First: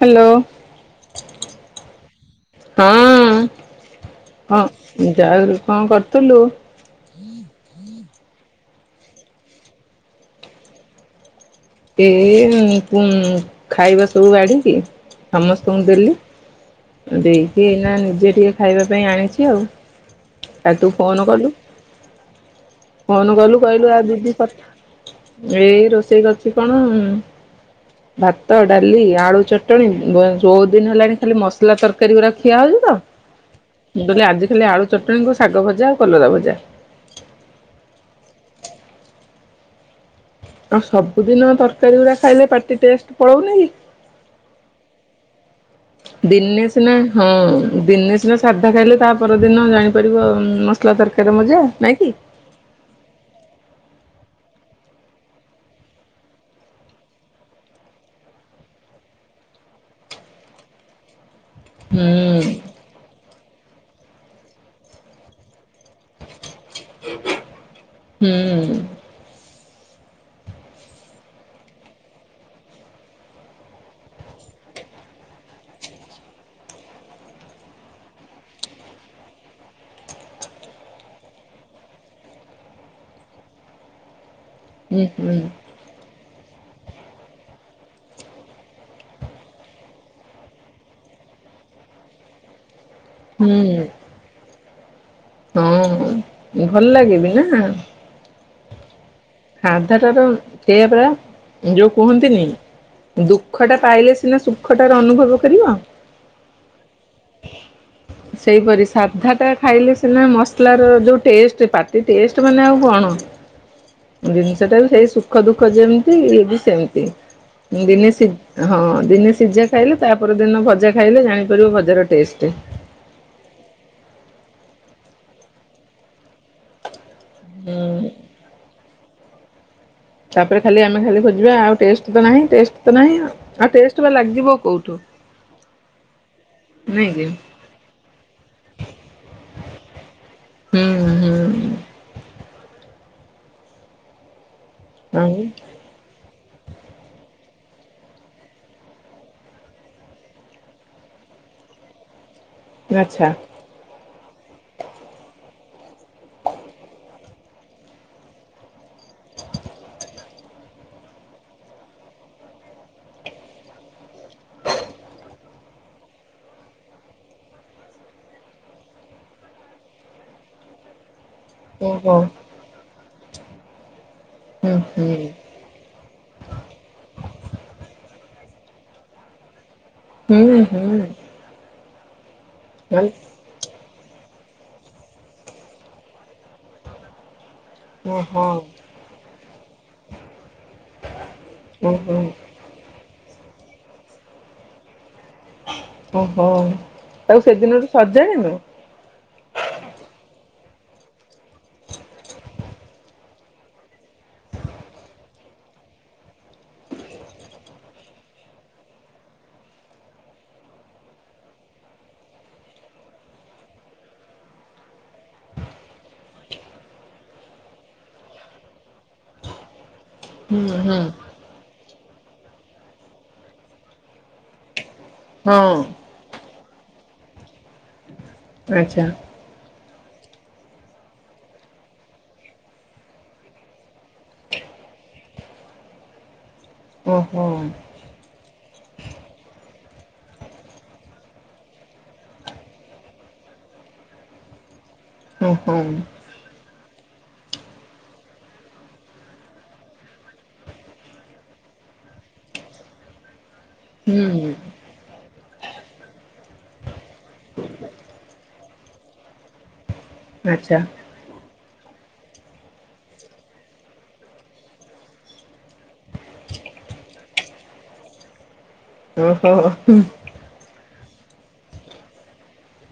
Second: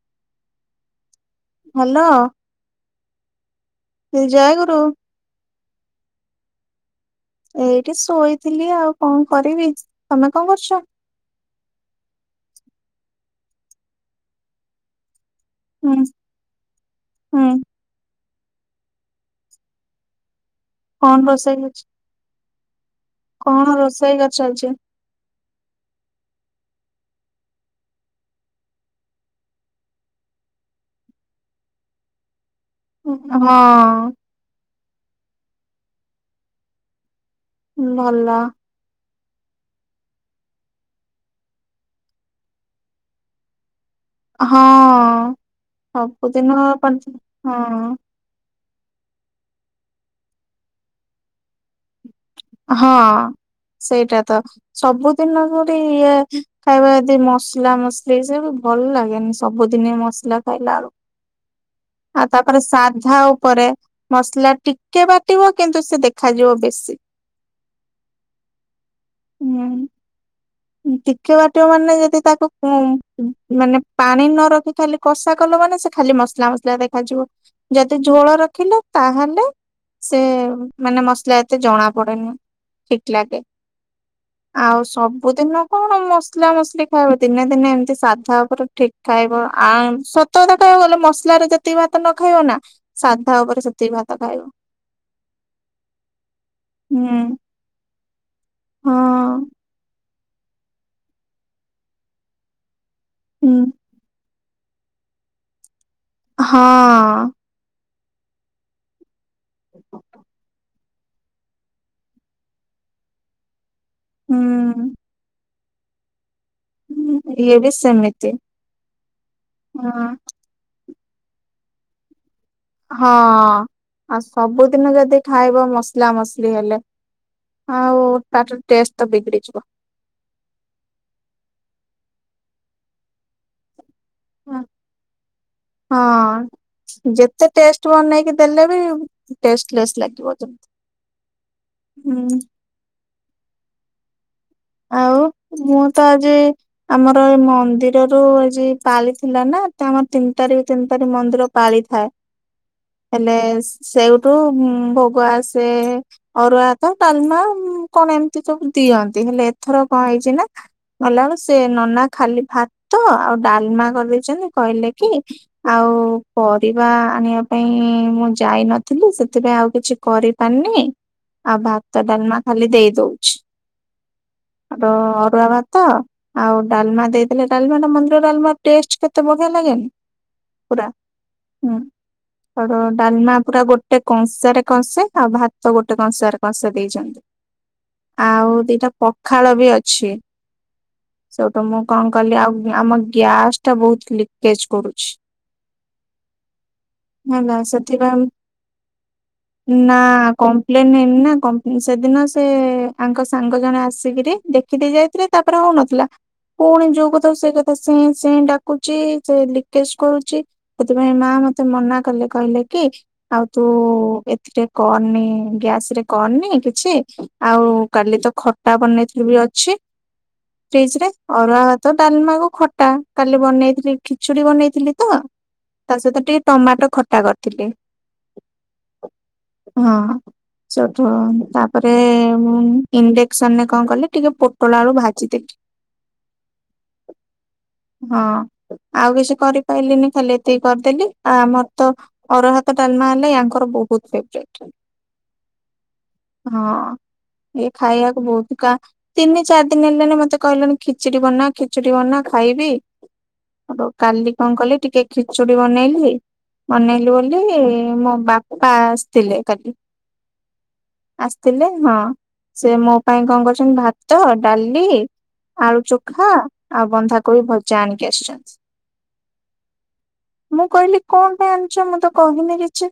Hello. Hello. ଜୟ ହଁ ଗୁରୁ ଯାଉ ରୁ କଣ କରଥିଲୁ। ଏଇଠି ଶୋଇଥିଲି ଆଉ କଣ କରିବି ତମେ କଣ କରୁଛ। ଏ ମି ପୁଁ ଖାଇବା ସବୁ ବାଢିକି। ସମସ୍ତଙ୍କୁ ହୁଁ ଦେଲି ହୁଁ ଦେଇକି ଏଇନା ନିଜେ। ଖାଇବା ପାଇଁ ଆଣିଚି ଆଉ ତା ତୁ କଣ ଫୋନ୍ କଲୁ। ରୋଷେଇ ହେଇଛି ଫୋନ୍ କଲୁ କଣ କହିଲୁ ଆଉ ରୋଷେଇ ଦିଦି କରିଛ ଆଜି? କଥା ଏଇ ରୋଷେଇ କରୁଛି କଣ ଭାତ ଡାଲି ଆଳୁ ଚଟଣି ବ ବହୁତ ଦିନ ହେଲାଣି ଖାଲି ମସଲା ତରକାରୀ ଗୁରା ଖିଆ ହଉଛି ତ ମୁଁ ହଁ କହଲେ ଆଜି ଖାଲି ଆଳୁ ଚଟଣି କୁ। ଶାଗ ଭଜା କଲରା ଭଜା‌। ଭଲ। ଆଉ ସବୁଦିନ ତରକାରୀ ଗୁଡ଼ା ଖାଇଲେ ପାଟି ଟେଷ୍ଟ ପଳଉନି କି। ହଁ ସବୁଦିନ ଦିନେଶିନା ପାଞ୍ଚ ହଁ ଦିନେଶିନା ସା ଧା ଖାଇଲେ ତା ପରଦିନ ଜାଣିପାରିବ ମସଲା ତରକାରୀ ମଜା ନାଇଁ କି। ହଁ। ସେଇଟା ତ ସବୁଦିନ ପରି ଇଏ ଖାଇବେ ଯଦି ମସଲା ମସଲି ସିଏବି। ଭଲ ଲାଗେନି ସବୁଦିନେ ମସଲା ଖାଇଲା ହୁଁ ବେଳକୁ ଆଉ ତାପରେ ସାଧା ଉ ପରେ ମସଲା ଟିକେ ବାଟିବ କିନ୍ତୁ ସେ ଦେଖାଯିବ ବେଶୀ। ହୁଁ। ହୁଁ। ଟିକେ ବାଟିବ ମାନେ ଯଦି ତାକୁ ପୁ ମାନେ ପାଣି ନରଖି ଖାଲି କଷା କଲ। ମାନେ ସେ ଖାଲି ମସଲା ମସଲା ଦେଖାଯିବ ଯଦି ଝୋଳ ରଖିଲ ତାହେଲେ। ସେ ମାନେ ମସଲା ଏତେ ଜଣା ପଡ଼େ ନି ଠିକ୍ ଲାଗେ। ଆଉ ହୁଁ ହୁଁ ସବୁଦିନ କଣ ମସ ମସଲା ମସଲି ଖାଇବ ଦିନେ ଦିନେ ଏମିତି ସାଧା ଉପରେ ଠିକ୍ ଖାଇବ ଆ ସତ କଥା କହିବାକୁ ଗଲେ ମସଲା ରେ ଯେତିକି ଭାତ ନ ଖାଇବ ନା ସାଧା ଉପରେ ହୁଁ ସେତିକି ଭାତ ଖାଇବ। ହଁ ଭଲ ହୁଁ ଲାଗେ ବିନା। ହଁ। ସାଧାଟା ର ସେୟା ପରା ଯୋଉ କୁହନ୍ତିନି ହୁଁ ଦୁଃଖ ଟା ପାଇଲେ ସିନା ସୁ ଖ ଟାର ଅନୁଭବ କରିବ। ହଁ। ସେଇପରି ସାଧା ଟା ଖାଇଲେ ସିନା ମସଲା ର ଯୋଉ ଟେଷ୍ଟ ପାଟି ଟେଷ୍ଟ ମାନେ ଆଉ କଣ ଜିନିଷଟା ହୁଁ ବି ସେଇ ସୁଖ ଦୁଃଖ ଦୁଃଖ ଯେମିତି ଇଏବି ସେମ୍ ତି ଇଏ ବି ଦିନେ ସେମିତି ସ ହଁ ଦିନେ ସିଝା ଖାଇଲେ ହଁ। ତାପରେ ଦିନ ଭଜା ଖାଇଲେ ଜାଣିପାରିବ ଭଜାର ଟେଷ୍ଟ। ହଁ ଆଉ ସବୁଦିନ ଯଦି ଖାଇବ ମସଲା ମସଲି ହେଲେ। ଆଉ ତାର ଟେଷ୍ଟ ତ ବିଗିଡିଛି। ତାପରେ ଖାଲି ଆମେ ଖାଲି ଖାଯିବା ଆଉ ଟେଷ୍ଟ ନାହିଁ ଟେଷ୍ଟ ନାହିଁ ଆଉ ଟେଷ୍ଟେ। ଲାଜୀବ କୋଉଠୁ। ନାଇଁ ହଁ। କି ଯେତେ ଟେଷ୍ଟ ବନେଇକି ଦେଲେ ବି ଟଷ୍ଟଲେସ୍ ଲାଗିବ ଯେମ୍ ତି। ହୁଁ ହୁଁ ହୁଁ। ଆଉ ମୁଁ ତ ଆଜି ଆମର ଏଇ ମନ୍ଦିରରୁ ଆଜି ପାଲି ଥିଲା ନା ଆମର ତିନି ତାରିଖ ତିନି ତାରିଖ ମନ୍ଦିର ପା ପାଳିଥାଏ ଆଚ୍ଛା ହେଲେ ସେଉଠୁ ଭୋଗ ଆସେ। ସେ ଅରୁଆ ଭାତ ଡାଲମା କଣ ଏମିତି ସବୁ ଦିଅନ୍ତି ହେଲେ। ଏଥର କଣ ହେଇଛି ନା ଗଲା ବେଳୁ ସେ ନନା ଖାଲି ଭାତ ଆଉ ଡାଲମା କରିଦେଇଛନ୍ତି। କହିଲେ କି ଆଉ ପରିବା ଆଣିବା ପାଇଁ ମୁଁ ଯାଇ ନଥିଲି ସେଥିପାଇଁ ଆଉ କିଛି କରିପାନି ଆଉ ଭାତ ଓହୋ ଡାଲମା ଖାଲି ଦେଇ ଦଉଛି। ହୁଁ ଆ ହୁଁ ଅରୁଆ ଭାତ ଆଉ ଡାଲମା ଦେଇଥିଲେ ଡାଲମା ଟା ମନ୍ଦିରର। ଡାଲମା ଷ୍ଟେଟ କେତେ ବଢିଆ ଲାଗେନି। ହୁଁ ହୁଁ। ଆର ଡାଲମା ପୁରା ଗୋଟେ କଂସରେ କଂସେ ଆଉ ଭାତ ଗୋଟେ କଂସରେ କଂସେ ଦେଇଛନ୍ତି। ଓହୋ ଆଉ ଦିଟା ପଖାଳ ବି ଅଛି। ସେଇଟୁ ମୁଁ କଣ ଓହୋ କଲି ଆଉ ଆମ ଗ୍ୟାସ ଟା ବହୁତ ଲିକେଜ କରୁଛି। ଓହୋ ତାକୁ ହେଲା ସେଦିନରୁ ସେଥିପାଇଁ ସଜାଡିନୁ। ନା କମ୍ପ୍ଲେନ ହେଇନି ନା ସେଦିନ ସେ ଆଙ୍କ ସାଙ୍ଗ ଜଣେ ଆସି ଦେଇକିରି ଦେଖିଦେଇ ଯାଇଥିଲେ ତାପରେ ହୋଉନଥିଲା। ପୁଣି ଯୋଉ କଥା ସେଇ କଥା ସେଁ ସେଁ ଡାକୁଛି ସେ ଲିକେଜ କରୁଛି ସେଥିପାଇଁ ମାଆ ମତେ ମନା କଲେ କହିଲେ କି ଆଉ ତୁ ଏଥିରେ କରନି ଗ୍ୟାସ ରେ କରନି। ନାଇଁ କିଛି ଆଉ କାଲି ତ ଖ କଟା ବନେଇଥିଲି ବି ଅଛି ହୁଁ ହୁଁ ଫ୍ରିଜରେ ଅରୁଆ ତ ଡାଲମାକୁ ଖଟା କାଲି ବନେଇଥିଲି ଖିଚୁଡି ବନେଇଥିଲି। ତ ହଁ। ତା ସହିତ ଟିକେ ଟମାଟୋ ଖଟା କରିଥିଲି। ଆଚ୍ଛା। ଚୋଟ ତାପରେ ଇଣ୍ଡେ ସନ୍‌ ରେ କଣ କଲେ ଟିକେ ପୋଟଳ ଆଳୁ ଭାଜିଦେଲି। ଓହୋ। ହଁ। ଆଉ କିଛି କରିପାରିଲିନି ଖାଲି ଏତିକି କରିଦେଲି ଆ ଆମର ତ ଅରୁଆ ଭାତ ଡାଲମା ହେଲା ୟାଙ୍କର ବୋହୁତ ଫେବୋରାଇଟ ହଁ ଇଏ ଖାଇବାକୁ। ବହୁତ କା ତିନି ଚାରି ଦିନ ହେଲେଣି ମତେ କହିଲେଣି ଖିଚୁଡି ବନା ଖିଚୁଡି ବନା ଖାଇବି। ଆଉ କାଲି କଣ କଲି ଟିକେ ଖିଚୁଡି ବନେଇଲି। ମନେଇଲି ବୋଲି ମୋ ବାପା ଆସିଥିଲେ କାଲି। ଆଚ୍ଛା। ଆସିଥିଲେ ହଁ ସେ ମୋ ପାଇଁ କଣ କରୁଛନ୍ତି ଭାତ ଡାଲି ଆଳୁ ଚୋଖା ଆଉ ବନ୍ଧା କୋବି ଭଜା ଆଣିକି ଆସିଛନ୍ତି। ଓହୋ ହୁଁ। ମୁଁ କହିଲି କଣ ପାଇଁ ଆଣିଛ ମୁଁ ତ କହିିନି କିଛି।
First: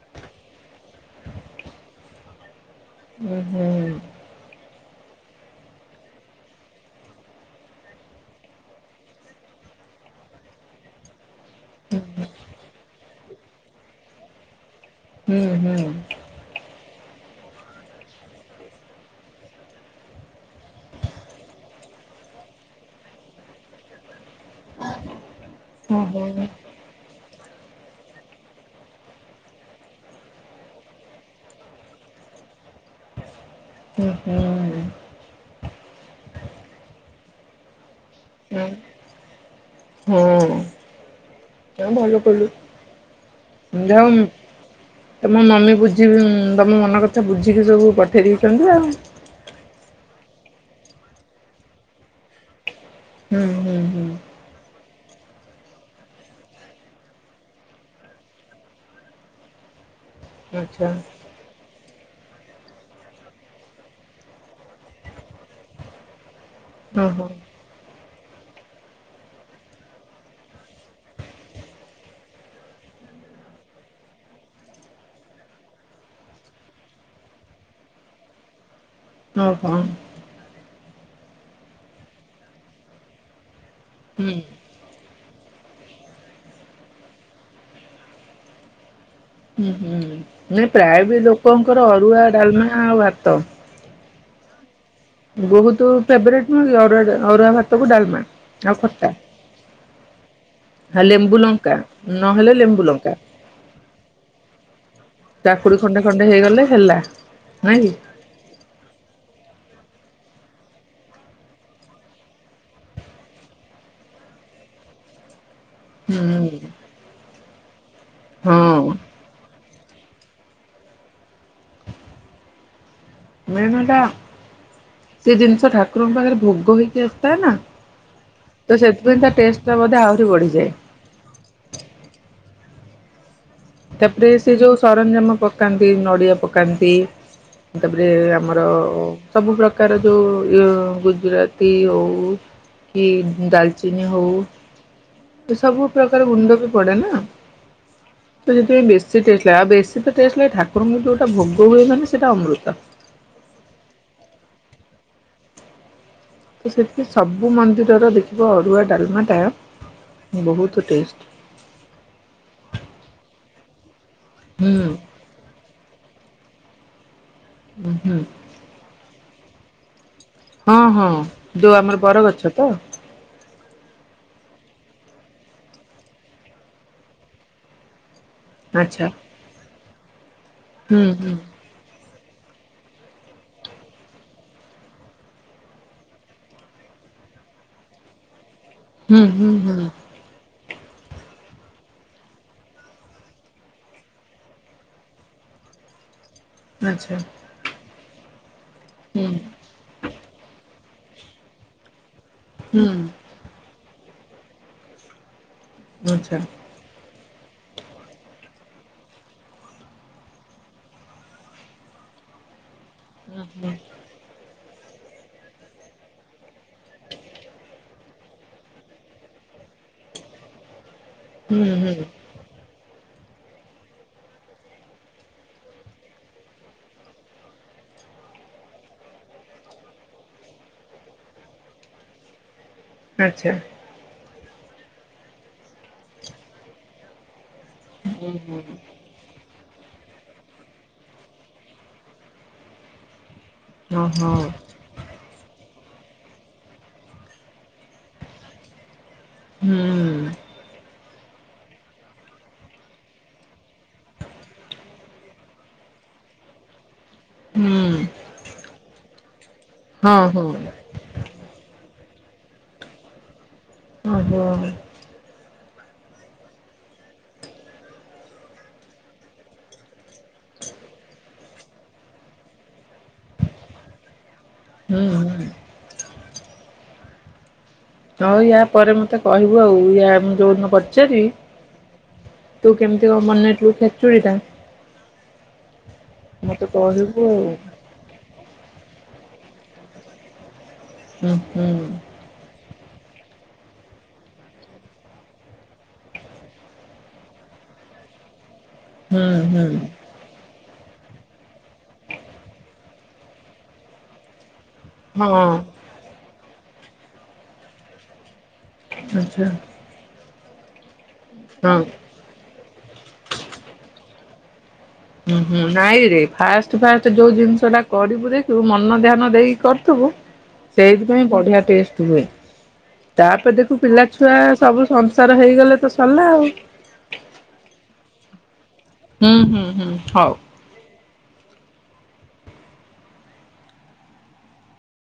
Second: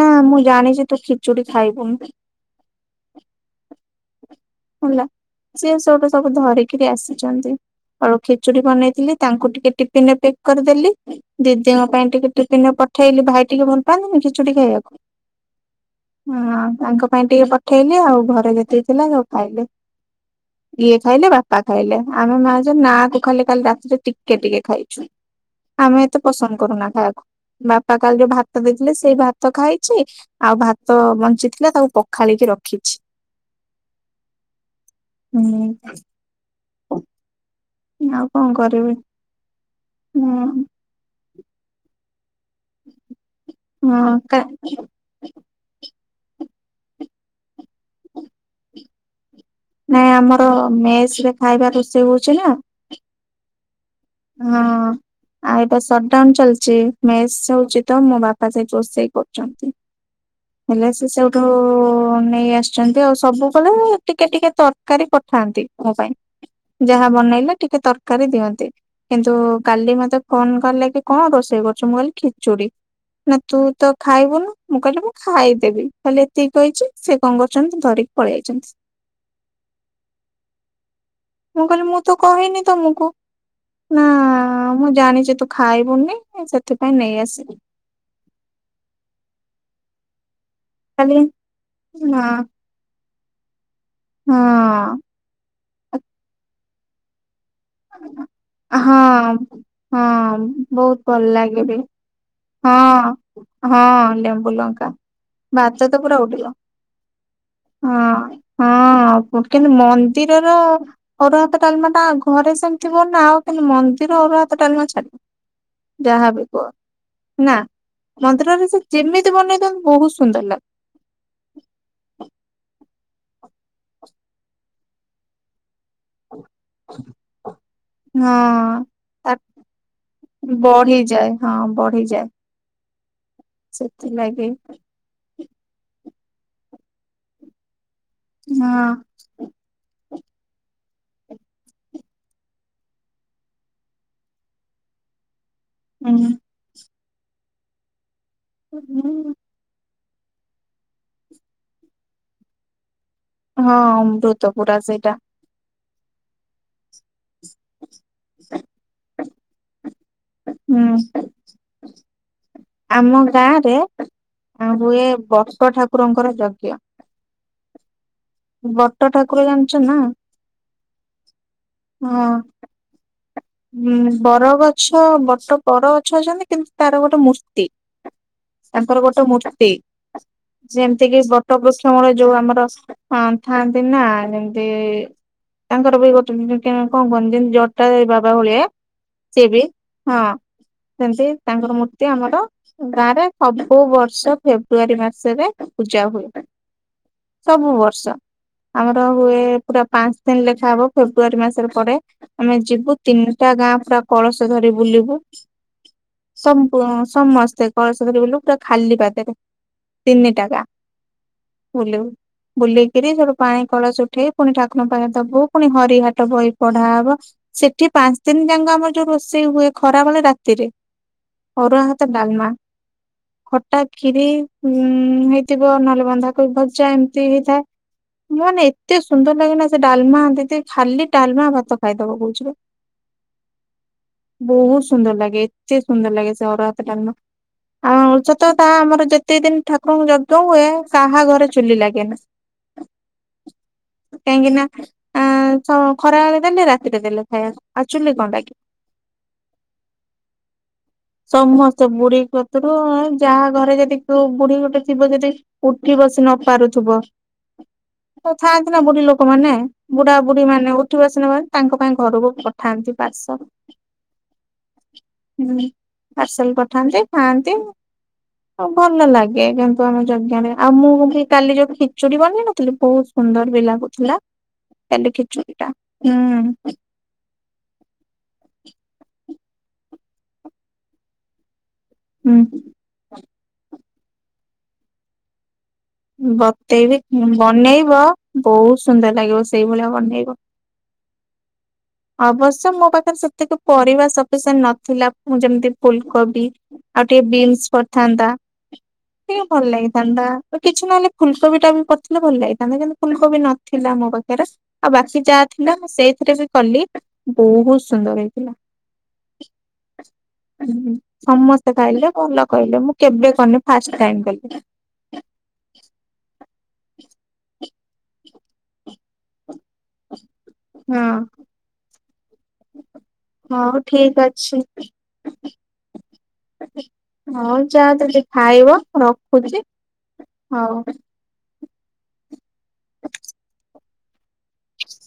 ନା ମୁଁ ଜାଣିଛି ତୁ ଖିଚୁଡ଼ି ଖାଇବୁନୁ। ଉଁ ହୁଁ। [unintelligible] ସିଏ ସେଟୁ ସବୁ ଧରିକିରି ଆସିଛନ୍ତି। ଅ ଖିଚୁଡ଼ି ବନେଇଥିଲି ତାଙ୍କୁ ଟିକେ ଟିଫିନରେ ପ୍ୟାକ୍ କରିକି ଦେଲି ଦିଦିଙ୍କ ପାଇଁ ଟିକେ ଟିଫିନରେ ପ ପଠେଇଲି ଭାଇ ଟିକେ ଭଲ ପାଆନ୍ତିନି ଖିଚୁଡ଼ି ଖାଇବାକୁ। ହୁଁ। ହଁ ତାଙ୍କ ପାଇଁ ଟିକେ ପଠେଇଲେ ଆଉ ଘରେ ଯେତିକି ଥିଲା ସବୁ ଖାଇଲେ। ଇଏ ଖାଇଲେ ବାପା ଖାଇଲେ। ଆମେ ମା ଝିଅ ନା କୁ ଖାଲି କାଲି ରାତିରେ ଟିକେ ଟିକେ ଖାଇଛୁ। ଆମେ ଏତେ ପସନ୍ଦ କରୁନା ଖାଇବାକୁ। ବାପା କାଲି ଯୋଉ ଭାତ ଦେଇଥିଲେ ସେଇ ଭାତ ଖାଇଚି। ଆଉ ଭାତ ବଞ୍ଚିଥିଲା ତାକୁ ପଖାଳିକି ରଖିଚି। ହୁଁ। ଆଉ କଣ କରିବି? ହୁଁ ହୁଁ ଭଲ କଲୁ। ଯଉ ହଁ କା ଏ ମୋ ମମି ବୁଝ୍ ତମ ମନ କଥା ବୁଝିକି ସବୁ ପଠେଇ ଦେଇଛନ୍ତି ଆଉ। ନାଇଁ ଆମର ମେସରେ ଖାଇବା ରୋଷେଇ ହଉଛି ନା। ହୁଁ ହୁଁ ହୁଁ ହଁ। ଆଉ ଏବେ ସଟଡାଉନ ଚାଲିଚି। ମେସ ହଉଛି ତ ମୋ ବାପା ସେଇଠି ରୋଷେଇ କରୁଛନ୍ତି। ହେଲେ ଆଚ୍ଛା ସେ ସେଉଠୁ ନେଇ ଆସିଛନ୍ତି ଆଉ। ସବୁବେଳେ ଟିକେ ଟିକେ ତରକାରୀ ପଠାନ୍ତି ମୋ ପାଇଁ। ଯାହା ଓହୋ ବନେଇଲେ ଟିକେ ତରକାରୀ ଦିଅନ୍ତି। କିନ୍ତୁ କାଲି ମତେ ଫୋନ କଲେ କି କଣ ରୋଷେଇ କରିଚୁ? ମୁଁ କହିଲି ଖିଚୁଡି। ନା ତୁ ତ ଖାଇବୁନୁ। ମୁଁ କହିଲି ମୁଁ ଖାଇଦେବି ଖାଲି ଏତିକି କହିଛି ସେ କଣ କରିଛନ୍ତି ଧରିକି ପଳେଇଆଇଛନ୍ତି। ଆଉ କଣ? ମୁଁ କହିଲି ମୁଁ ତ କହିନି ତମକୁ। ହୁଁ। ମୁଁ ଜାଣିଚି ତୁ ଖାଇବୁନି ସେଥିପାଇଁ ନେଇ ଆସିଲି। ହୁଁ ହୁଁ ନାଇଁ ପ୍ରାୟ କାଲି ବି ଲୋକଙ୍କର ନା ଅରୁଆ ଡାଲମା ଆଉ ଭାତ। ହଁ। ବହୁତ ଫେବରେଟ ନୁହଁ କି ଅରୁଆ ଭାତକୁ ଡାଲମା ଆଉ ଖଟା। ହଁ ହଁ ବହୁତ ହା ଭଲ ଲେମ୍ବୁ ଲାଗେ ଲଙ୍କା ବି। ନହେଲେ ଲେମ୍ବୁ ଲଙ୍କା ହଁ ହଁ ଲେମ୍ବୁ ଲଙ୍କା। କାକୁଡି ଭାତ ଖଣ୍ଡେ ତ ପୁରା ଖଣ୍ଡେ ଉଡିବ। ହେଇଗଲେ ହେଲା। ନାଇଁ କି ହଁ ହଁ କିନ୍ତୁ ମ ମନ୍ଦିରର ଅରୁଆ ଭାତ ଡାଲମା ଟା ଘରେ ସେମିତି ବନାଅ କିନ୍ତୁ ମନ୍ଦିର ଅରୁଆ ଭାତ ଡାଲମା ଛାଡିବ। ଯାହାବି କୁହ ହୁଁ ନା ମନ୍ଦିର ରେ ହଁ ସେ ଯେମିତି ବନେଇଥାନ୍ତୁ ବହୁତ ସୁନ୍ଦର ଲାଗ ମେନ୍ ହେଟା ସେ ଜିନିଷ ଠାକୁରଙ୍କ ପାଖରେ ଭୋଗ ହେଇକି ଆସଥାଏ ନା। ତ ସେଥିପାଇଁ ତା ଟେଷ୍ଟ ଟା ବୋଧେ ଆହୁରି ବଢିଯାଏ। ହଁ ବଢିଯାଏ ତାପରେ ସେଥିଲାଗି ସେ ଯୋଉ ସରଞ୍ଜାମ ପକାନ୍ତି ନଡିଆ ପକାନ୍ତି ତା ପରେ ଆମର ହଁ ସବୁ ପ୍ରକାର ଯୋଉ ଇ ଗୁଜୁରାତି ହଉ କି ଡାଲଚିନି ହଉ ସେ ସବୁ ପ୍ରକାର ଗୁଣ୍ଡ ବି ପଡେ ନା। ତ ସେଥିପାଇଁ ବେଶୀ ହୁଁ। ଟେଷ୍ଟ ଲାଗେ। ଆଉ ବେଶୀ ତ ଟେଷ୍ଟ ଲାଗ ଠାକୁରଙ୍କୁ ଯୋଉଟା ଭୋଗ ହୁଏ ମାନେ ସେଟା ଅମୃତ। ହଁ ଅମୃତ ପୁରା ସେଇଟା। ତ ସେଥିପାଇଁ ସବୁ ମନ୍ଦିରର ଦେଖିବ ଅରୁଆ ଡାଲମା ଟା ବହୁତ ହୁଁ ଟେଷ୍ଟ। ଆମ ଗାଁ ରେ ହୁଁ ହୁଏ ବଟ ଠାକୁରଙ୍କର ଯଜ୍ଞ। ଉଁ ହୁଁ। ବଟ ଠାକୁର ଜାଣିଚ ନା? ହଁ ହଁ ଯୋଉ ଆମର ହଁ ବରଗଛ ତ? ଉଁ ବରଗଛ ବଟ ବରଗଛ ଅଛନ୍ତି କିନ୍ତୁ ତାର ଗୋଟେ ମୂର୍ତ୍ତି। ତାଙ୍କର ଆଚ୍ଛା। ଗୋଟେ ମୂର୍ତ୍ତି ହୁଁ ଯେମିତି କିି ହୁଁ ବଟବୃକ୍ଷ ମୂଳେ ଯୋଉ ଆମର ହଁ ଥାନ୍ତି ନା ଯେମିତି ତାଙ୍କର ବି ଗୋଟେ ଦି କି କଣ କହନ୍ତି ଯେମିତି ଜଟାଧାରି ବାବା ଭଳିଆ। ହୁଁ ହୁଁ ହୁଁ। ସେମତି ତାଙ୍କର ମୂର୍ତ୍ତି ଆମର ଗାଁ ରେ ସବୁ ବର୍ଷ ଫେବୃଆରୀ ମାସରେ ପୂଜା ହୁଏ ଆଚ୍ଛା ସବୁ ବର୍ଷ। ଆମର ହୁଁ ହୁଁ ହୁଏ ପୁରା ପାଞ୍ଚ ଦିନ ଲେଖା ହବ ଫେବୃଆାରୀ ମାସରେ ପଡେ ଆମେ ଯିବୁ ତା ଗାଁ ପୁରା କଳସ ଧରି ବୁଲିବୁ ଆଚ୍ଛା। ସମ୍ପୁସ ସମସ୍ତେ କଳସ ଧରି ବୁଲିବୁ ପୁରା ଖାଲି ପାଦରେ ତିନିଟା ଗାଁ। ବୁଲିବୁ ବୁଲେଇ ହେଟି ସେଠୁ ପାଣି କଳସ ଉଠେଇ ପୁଣି ଠାକୁରଙ୍କ ପାଖ ଦବୁ ପୁଣି ହରି ହାଟ ବହି ପଢା ହବ ସେ ସେଠି ପାଞ୍ଚ ଦିନ ଯାକ ଆମର ଯୋଉ ରୋଷେଇ ହୁଏ ଖରାବେଳେ ରାତିରେ ହୁଁ ଅରୁୁଆଭାତ ହୁଁ ଡାଲମା ଖଟା କ୍ଷୀରି ଉ ହେଇଥିବ ନହେଲେ ବନ୍ଧାକୋବି ଭଜା ଏମିତି ହେଇଥାଏ। କୁହନି ଏତେ ସୁନ୍ଦର ଲାଗେନା ସେ ଡାଲମା ଦିଦୀ ଖାଲି ଡାଲମା ଭାତ ଖାଇଦବ କହୁଛି ପା। ଆଛା। ବହୁତ ସୁନ୍ଦର ଲାଗେ ଏତେ ସୁନ୍ଦର ଲାଗେ ସେ ଅରୁଆ ଭାତଟା ଡାଲମା। ଆ ଅ ହୁଁ ଞ୍ଚ ତ ହୁଁ ତା ଆମର ଯେତେ ଦିନ ଆପଣଙ୍କୁ ଯଦ ଦଉଁ ହୁଏ କାହା ଘରେ ଚୁଲି ଲାଗେ ନା। ଓହୋ। କାହିଁକି ନା ଆ ଙ୍କ ଖରା ବେଳେ ଦେନେ ରାତିରେ ଦେଲେ ଖାଇବା। ଅକ୍ଚୋଲି କଣ ଲାଗି? ହୁଁ। ସମସ୍ତେ ବୁଢୀ କତରୁ ଯାହା ଘରେ ଯଦି କଉ ବୁଢୀ ଗୋଟେ ଥିବ ଯଦି ଉଠିବ ବସି ନ ପାରୁଥିବ ତ ଥାଆନ୍ତି ନା ବୁଢୀ ଲୋକମାନେ ବୁଢା ହଁ ହଁ ବୁଢୀ ମାନେ ଉଠି ବସିନପାରିବ ତାଙ୍କ ପାଇଁ ଘରକୁ ପଠାନ୍ତି ପାର୍ଶଲ। ଆ ହୋ। ହୁ ପାର୍ସଲ ପଠାନ୍ତି ଖାଆନ୍ତି। ଭଲ ଲାଗେ କିନ୍ତୁ ଆମ ଯଜ୍ଞ ରେ ଆଉ ମୁଁ କି କାଲି ଯୋଉ ଖିଚୁଡି ବନେଇ ନଥିଲି ବହୁ ସୁନ୍ଦର ବି ଲାଗୁଥିଲା ହୁଁ କାଲି ହୁଁ। ଖିଚୁଡି ଟା ହୁଁ। ହଉ ୟା ପରେ ମତେ କହିବୁ ଆଉ ୟା ମୁଁ ଯୋଉଦିନ ପଚାରିବି ହୁଁ ତୁ କେମିତି ଙ୍କ ମନେଇଥିଲୁ ଖେଚୁଡ଼ି ଟା? ମତେ ବତେଇବି କହିବୁ ଆଉ ବନେଇବ ବହୁତ ସୁନ୍ଦର ଲାଗିବ ସେଇ ଭଳିଆ ବନେଇବ। ଉଁ ହୁ। ଅବଶ୍ୟ ମୋ ପାଖରେ ସେତିକି ପରିବା ସପିସେଣ୍ଟେ ନଥିଲା ଯେମିତି ଫୁଲକୋବି ଆଉ ଟିକିଏ ବିନ୍ସ ଥାନ୍ତା ଟିକେ ଭଲ ହୁଁ ଲାଗିଥାନ୍ତା। କିଛି ନହେଲେ ଫୁଲକୋବି ଟା ବି ପଡିଥିଲେ ଭଲ ଲାଗିଥାନ୍ତା କିନ୍ତୁ ଫୁଲକୋବି ନଥିଲା ମୋ ପାଖେରେ। ଆଉ ବାକି ଯାହା ହଁ ଥିଲା ମୁଁ ସେଇଥିରେ ବି କଲି ବହୁତ ସୁନ୍ଦର ହେଇଥିଲା। ଆଛା ଆଛା। ସମସ୍ତେ ଖାଇଲେ ଭଲ କହିଲେ ମୁଁ କେବେ କରିନି ଫାଷ୍ଟ ଟାଇମ୍ କଲି। ଉ ହୁଁ ନାଇଁ ରେ ଫାଷ୍ଟ ତୁ ଫାରଷ୍ଟ ଯୋଉ ଜିନିଷ ଟା କରିବୁ ଯେ ତୁ ମନ ଧ୍ୟାନ ଦେଇକି କରୁଥିବୁ ହଁ ସେଇଥିପାଇଁ ବଢିଆ ଟେଷ୍ଟ ହୁଏ। ତାପରେ ହଉ ଦେଖିବୁ ପିଲା ଠିକ ଛୁଆ ଅଛି। ସବୁ ସଂସାର ହେଇଗଲେ ତ ସରିଲା ଆଉ। ହଁ ଯାହା ଦେଲେ ଖାଇବ ହୁଁ ହୁଁ ରଖୁଛି ହୁଁ ହଉ।